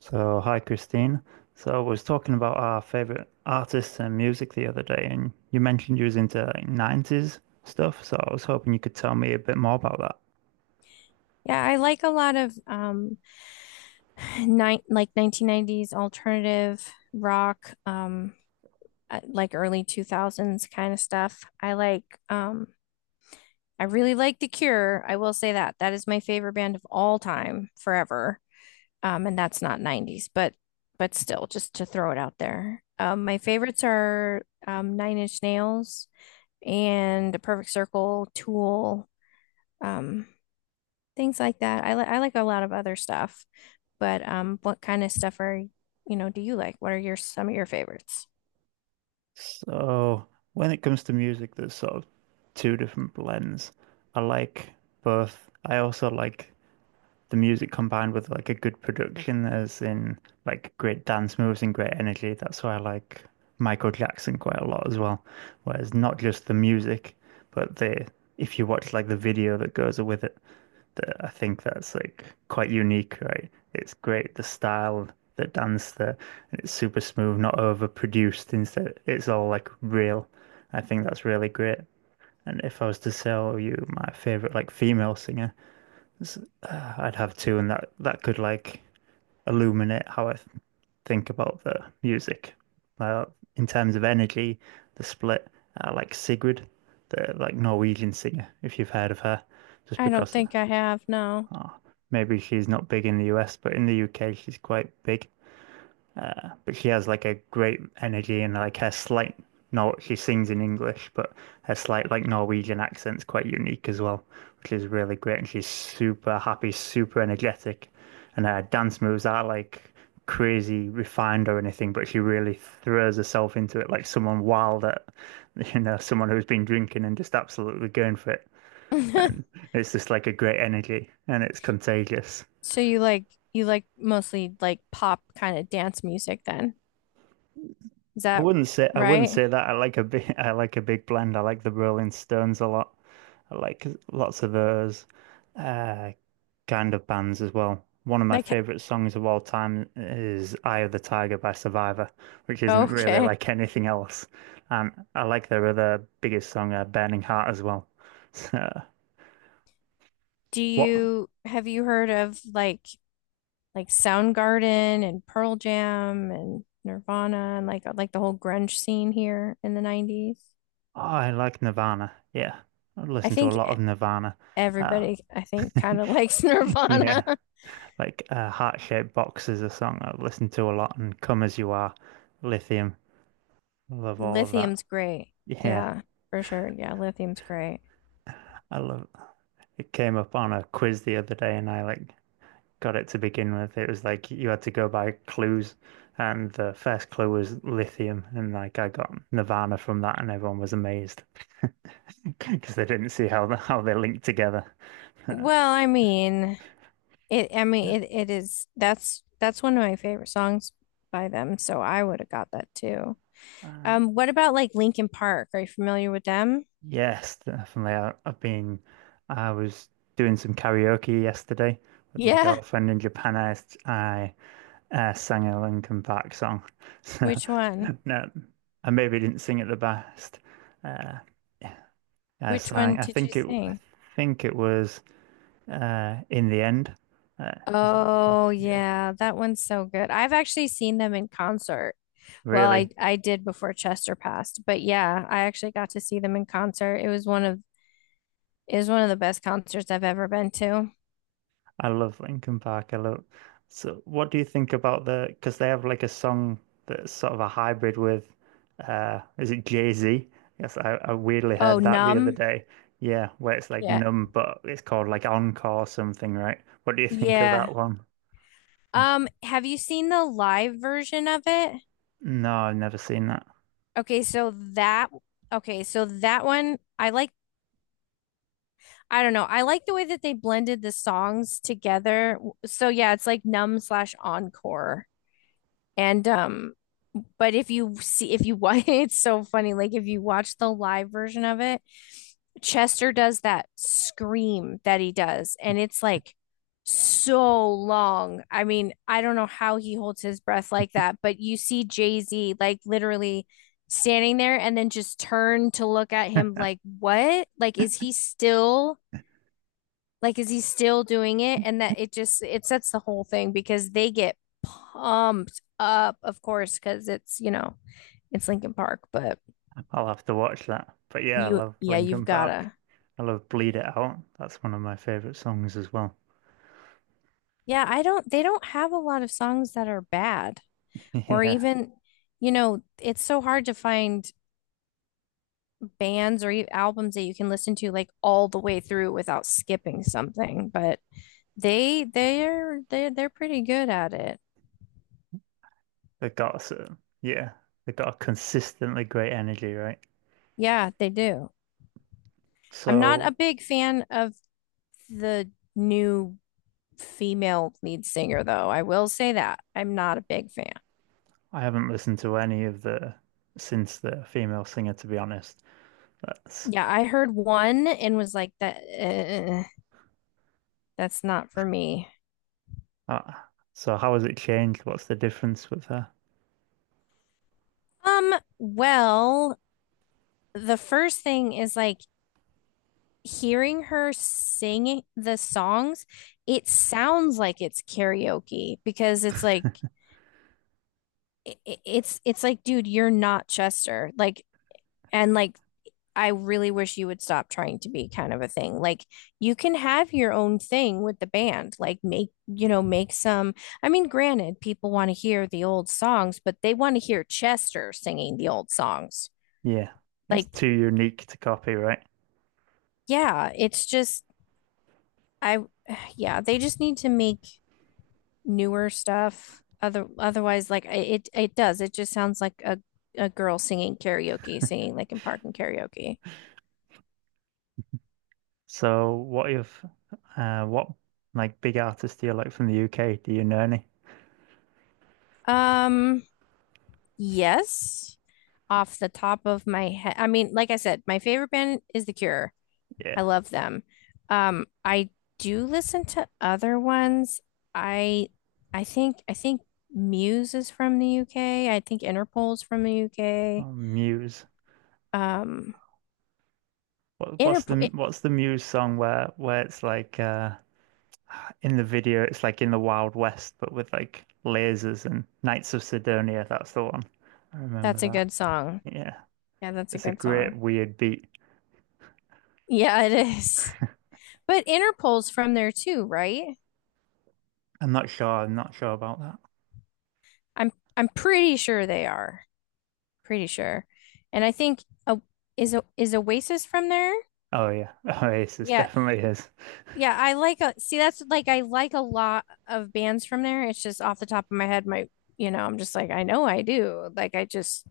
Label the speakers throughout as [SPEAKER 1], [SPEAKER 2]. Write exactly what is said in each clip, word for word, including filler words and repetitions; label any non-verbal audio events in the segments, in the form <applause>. [SPEAKER 1] So, hi Christine. So, I was talking about our favorite artists and music the other day, and you mentioned you was into like, nineties stuff. So, I was hoping you could tell me a bit more about that.
[SPEAKER 2] Yeah, I like a lot of um nine like nineteen nineties alternative rock um uh, like early two thousands kind of stuff. I like um I really like The Cure. I will say that. That is my favorite band of all time forever. Um and that's not nineties, but but still just to throw it out there. Um my favorites are um Nine Inch Nails and The Perfect Circle, Tool, um things like that. I li I like a lot of other stuff. But um, what kind of stuff are, you know, do you like? What are your some of your favorites?
[SPEAKER 1] So, when it comes to music, there's sort of two different blends. I like both. I also like the music combined with like a good production, as in like great dance moves and great energy. That's why I like Michael Jackson quite a lot as well. Whereas not just the music, but the if you watch like the video that goes with it, that I think that's like quite unique, right? It's great the style, the dance, the and it's super smooth, not overproduced. Instead, it's all like real. I think that's really great. And if I was to sell you my favorite like female singer. It's- uh, I'd have two, and that that could like illuminate how I th- think about the music. Uh, in terms of energy, the split, uh, like Sigrid, the like Norwegian singer, if you've heard of her, just
[SPEAKER 2] I don't
[SPEAKER 1] because uh,
[SPEAKER 2] think I have, no.
[SPEAKER 1] oh, maybe she's not big in the U S, but in the U K she's quite big. Uh, but she has like a great energy and like her slight Nor she sings in English, but her slight like Norwegian accent's quite unique as well, which is really great. And she's super happy, super energetic, and her dance moves aren't like crazy refined or anything, but she really throws herself into it like someone wild at, <laughs> you know, someone who's been drinking and just absolutely going for it. And
[SPEAKER 2] <laughs>
[SPEAKER 1] it's just like a great energy and it's contagious.
[SPEAKER 2] So you like you like mostly like pop kind of dance music then. Is
[SPEAKER 1] I
[SPEAKER 2] that
[SPEAKER 1] wouldn't say I wouldn't
[SPEAKER 2] right?
[SPEAKER 1] say that. I like a big <laughs> I like a big blend. I like the Rolling Stones a lot. I like lots of those uh, kind of bands as well. One of my
[SPEAKER 2] Like,
[SPEAKER 1] favorite songs of all time is "Eye of the Tiger" by Survivor, which isn't really
[SPEAKER 2] okay.
[SPEAKER 1] like <laughs> anything else. And I like their other biggest song, uh, "Burning Heart," as well. <laughs> So
[SPEAKER 2] Do
[SPEAKER 1] what? Oh,
[SPEAKER 2] you have you heard of like like Soundgarden and Pearl Jam and Nirvana and like like the whole grunge scene here in the nineties?
[SPEAKER 1] I like Nirvana. Yeah, I
[SPEAKER 2] I
[SPEAKER 1] listen to a
[SPEAKER 2] think
[SPEAKER 1] lot
[SPEAKER 2] e-,
[SPEAKER 1] of Nirvana. Uh,
[SPEAKER 2] everybody I think kind of likes <laughs>
[SPEAKER 1] <laughs>
[SPEAKER 2] Nirvana.
[SPEAKER 1] yeah. Like uh, heart-shaped boxes a song I've listened to a lot, and Come As You Are, Lithium. I love all of that.
[SPEAKER 2] Lithium's great.
[SPEAKER 1] Yeah,
[SPEAKER 2] Yeah, for sure. Yeah, lithium's great.
[SPEAKER 1] I love it came up on a quiz the other day and I like got it to begin with. It was like you had to go by clues and the first clue was lithium and like I got Nirvana from that and everyone was amazed <laughs> because they didn't see how the, how they linked together. <laughs>
[SPEAKER 2] Well, I mean, it I mean it it is that's that's one of my favorite songs by them, so I would have got that too.
[SPEAKER 1] And
[SPEAKER 2] Um, what about like Linkin Park? Are you familiar with them?
[SPEAKER 1] yes, definitely. I, I've been, I was doing some karaoke yesterday with my
[SPEAKER 2] Yeah.
[SPEAKER 1] girlfriend in Japan. I, s- I, uh, sang a Linkin Park song. <laughs> So,
[SPEAKER 2] Which one?
[SPEAKER 1] no, I maybe didn't sing it the best. Uh, yeah, I
[SPEAKER 2] Which
[SPEAKER 1] sang,
[SPEAKER 2] one
[SPEAKER 1] I
[SPEAKER 2] did you
[SPEAKER 1] think it, I
[SPEAKER 2] sing?
[SPEAKER 1] think it was, uh, In the End. Uh, is that the good?
[SPEAKER 2] Oh
[SPEAKER 1] Yeah,
[SPEAKER 2] yeah, that one's so good. I've actually seen them in concert. Well, I
[SPEAKER 1] really.
[SPEAKER 2] I did before Chester passed, but yeah, I actually got to see them in concert. It was one of It was one of the best concerts I've ever been to.
[SPEAKER 1] I love Linkin Park. I love. So, what do you think about the? Because they have like a song that's sort of a hybrid with, uh, is it Jay-Z? Yes, I, I weirdly
[SPEAKER 2] Oh,
[SPEAKER 1] heard that the other
[SPEAKER 2] Numb.
[SPEAKER 1] day. Yeah, where it's like
[SPEAKER 2] Yeah.
[SPEAKER 1] numb, but it's called like Encore or something, right? What do you <laughs> think of
[SPEAKER 2] Yeah.
[SPEAKER 1] that one?
[SPEAKER 2] Um, have you seen the live version of it?
[SPEAKER 1] No, I've never seen that.
[SPEAKER 2] Okay, so that okay, so that one I like I don't know. I like the way that they blended the songs together. So yeah, it's like Numb slash Encore. And um, but if you see if you watch, <laughs> it's so funny. Like if you watch the live version of it, Chester does that scream that he does, and it's like so long. I mean, I don't know how he holds his breath like that, but you see Jay-Z like literally standing there and then just turn to look at him like, what? Like, is he still like, is he still doing it? And that it just it sets the whole thing because they get pumped up, of course, because it's, you know, it's Linkin Park, but
[SPEAKER 1] I'll have to watch that. But yeah, I
[SPEAKER 2] you
[SPEAKER 1] love
[SPEAKER 2] yeah, you've
[SPEAKER 1] Linkin Park.
[SPEAKER 2] gotta.
[SPEAKER 1] I love Bleed It Out. That's one of my favorite songs as well.
[SPEAKER 2] Yeah, I don't they don't have a lot of songs that are bad
[SPEAKER 1] <laughs>
[SPEAKER 2] or
[SPEAKER 1] Yeah,
[SPEAKER 2] even, you know, it's so hard to find bands or e- albums that you can listen to like all the way through without skipping something, but they they're they they're pretty good at it.
[SPEAKER 1] they got so yeah, they got a consistently great energy, right?
[SPEAKER 2] Yeah, they do. I'm not a
[SPEAKER 1] So
[SPEAKER 2] big fan of the new female lead singer, though. I will say that I'm not a big fan.
[SPEAKER 1] I haven't listened to any of the since the female singer, to be honest. That's
[SPEAKER 2] Yeah, I heard one and was like, that uh, that's not for me.
[SPEAKER 1] uh, so how has it changed? What's the difference with her?
[SPEAKER 2] Um, well, the first thing is like hearing her sing the songs, it sounds like it's karaoke because it's like i- it's it's like, dude, you're not Chester. Like and like I really wish you would stop trying to be kind of a thing. Like you can have your own thing with the band. Like make, you know, make some I mean, granted, people want to hear the old songs, but they want to hear Chester singing the old songs.
[SPEAKER 1] Yeah, it's
[SPEAKER 2] Like,
[SPEAKER 1] too unique to copy, right?
[SPEAKER 2] yeah, it's just I <sighs> yeah, they just need to make newer stuff. Other otherwise, like it it does. It just sounds like a a girl singing karaoke, singing like in park and karaoke.
[SPEAKER 1] So what if uh what like big artists do you like from the U K? Do you know any?
[SPEAKER 2] Um, yes, off the top of my head. I mean, like I said, my favorite band is The Cure. I
[SPEAKER 1] Yeah.
[SPEAKER 2] love them. Um, I do listen to other ones. I I think I think Muse is from the U K. I think Interpol's from the U K.
[SPEAKER 1] Oh, Muse.
[SPEAKER 2] Um,
[SPEAKER 1] What, what's
[SPEAKER 2] Interpol,
[SPEAKER 1] the
[SPEAKER 2] eh,
[SPEAKER 1] what's the Muse song where where it's like uh in the video it's like in the Wild West but with like lasers and Knights of Sidonia, that's the one. I
[SPEAKER 2] that's a
[SPEAKER 1] remember.
[SPEAKER 2] good song.
[SPEAKER 1] Yeah,
[SPEAKER 2] Yeah, that's a
[SPEAKER 1] it's a
[SPEAKER 2] good
[SPEAKER 1] great
[SPEAKER 2] song.
[SPEAKER 1] weird beat.
[SPEAKER 2] Yeah, it is. <laughs> But Interpol's from there too, right?
[SPEAKER 1] I'm not sure. I'm not sure about that.
[SPEAKER 2] I'm I'm pretty sure they are. Pretty sure. And I think uh, is O- is Oasis from there?
[SPEAKER 1] Oh yeah, <laughs> Oasis
[SPEAKER 2] Yeah,
[SPEAKER 1] definitely is.
[SPEAKER 2] yeah, I like a see that's like I like a lot of bands from there. It's just off the top of my head, my you know, I'm just like I know I do. Like I just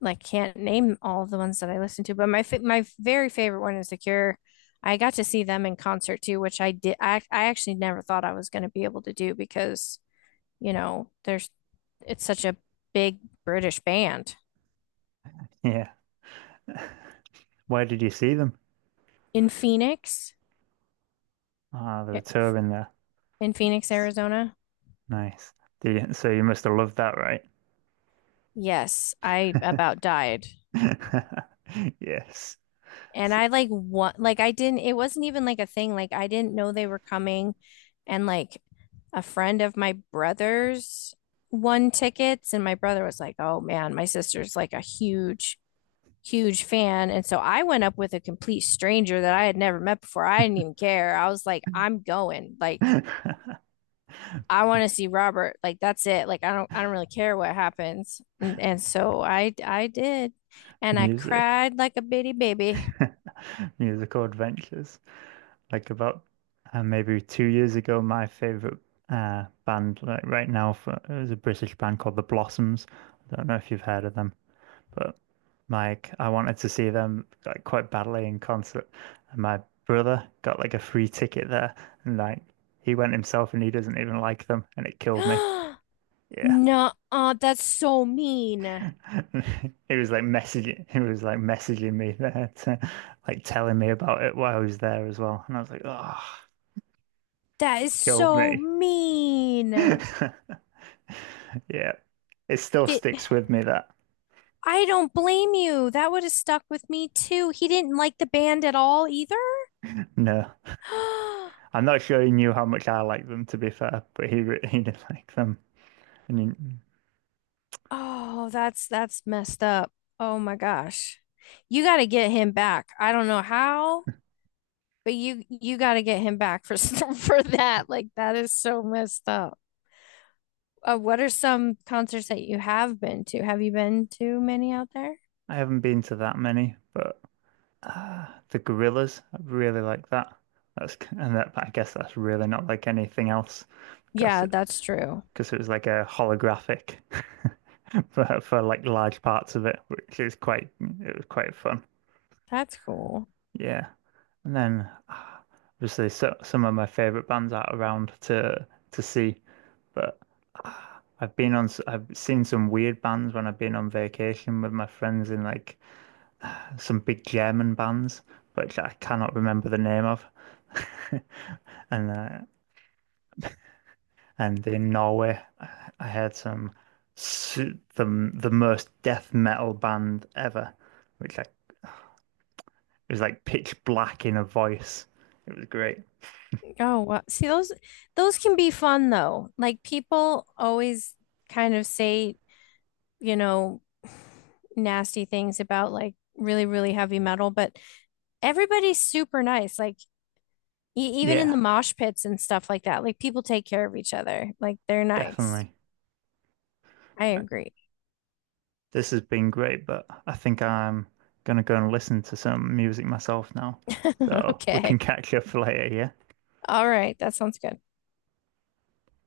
[SPEAKER 2] like can't name all of the ones that I listen to, but my fa my very favorite one is The Cure. I got to see them in concert too, which I did I I actually never thought I was going to be able to do because, you know, there's it's such a big British band
[SPEAKER 1] Yeah. Where did you see them?
[SPEAKER 2] in Phoenix,
[SPEAKER 1] Ah, they were
[SPEAKER 2] eh,
[SPEAKER 1] touring there.
[SPEAKER 2] in Phoenix,
[SPEAKER 1] Nice.
[SPEAKER 2] Arizona.
[SPEAKER 1] Nice. Did you, so you must have loved that, right?
[SPEAKER 2] Yes, I about died.
[SPEAKER 1] <laughs> Yes.
[SPEAKER 2] And I like what like I didn't it wasn't even like a thing. Like I didn't know they were coming, and like a friend of my brother's won tickets and my brother was like, "Oh man, my sister's like a huge huge fan." And so I went up with a complete stranger that I had never met before. I didn't even care. I was like, "I'm going. Like,
[SPEAKER 1] S- <laughs>
[SPEAKER 2] I want to see Robert. Like, that's it. Like, I don't I don't really care what happens." And and so I I did. And I
[SPEAKER 1] Music.
[SPEAKER 2] cried like a bitty baby.
[SPEAKER 1] <laughs> Musical adventures. Like about uh, maybe two years ago, my favorite uh, band like right now for, it was a British band called The Blossoms. I don't know if you've heard of them. But like I wanted to see them like quite badly in concert. And my brother got like a free ticket there and like he went himself and he doesn't even like them and it killed me.
[SPEAKER 2] <gasps>
[SPEAKER 1] Yeah.
[SPEAKER 2] No, that's so mean.
[SPEAKER 1] <laughs> He was like messaging he was like messaging me there to like telling me about it while I was there as well. And I was like, oh,
[SPEAKER 2] That is
[SPEAKER 1] killed
[SPEAKER 2] so
[SPEAKER 1] me.
[SPEAKER 2] mean.
[SPEAKER 1] <laughs> Yeah. It still
[SPEAKER 2] It,
[SPEAKER 1] sticks with me that
[SPEAKER 2] I don't blame you. That would have stuck with me too. He didn't like the band at all either.
[SPEAKER 1] no.
[SPEAKER 2] <gasps>
[SPEAKER 1] I'm not sure he knew how much I like them to be fair, but he re- <laughs> he did like them. And he,
[SPEAKER 2] Oh, that's that's messed up. Oh my gosh. You got to get him back. I don't know how, but you you got to get him back for <laughs> for that. Like that is so messed up. Uh, what are some concerts that you have been to? Have you been to many out there?
[SPEAKER 1] I haven't been to that many, but uh, the gorillas, I really like that. That's and that, but I guess that's really not like anything else because
[SPEAKER 2] Yeah,
[SPEAKER 1] it,
[SPEAKER 2] that's true.
[SPEAKER 1] because it was like a holographic <laughs> for for like large parts of it, which is quite it was quite fun.
[SPEAKER 2] That's cool.
[SPEAKER 1] Yeah, and then <sighs> ah, obviously so, some of my favorite bands are around to to see, but <sighs> ah, I've been on s- I've seen some weird bands when I've been on vacation with my friends in like some big German bands, which I cannot remember the name of. <laughs> And uh, and in Norway, I I heard some s- the the most death metal band ever, which like it was like pitch black in a voice. It was great.
[SPEAKER 2] Oh, well, see those those can be fun though. Like people always kind of say, you know, <sighs> nasty things about like really, really heavy metal, but everybody's super nice. Like e even in the
[SPEAKER 1] Yeah,
[SPEAKER 2] mosh pits and stuff like that, like people take care of each other. Like they're nice.
[SPEAKER 1] definitely.
[SPEAKER 2] I
[SPEAKER 1] Right.
[SPEAKER 2] agree.
[SPEAKER 1] This has been great, but I think I'm gonna go and listen to some music myself now.
[SPEAKER 2] <laughs>
[SPEAKER 1] So we can
[SPEAKER 2] Okay.
[SPEAKER 1] catch up <laughs> later, yeah?
[SPEAKER 2] All right. That sounds good.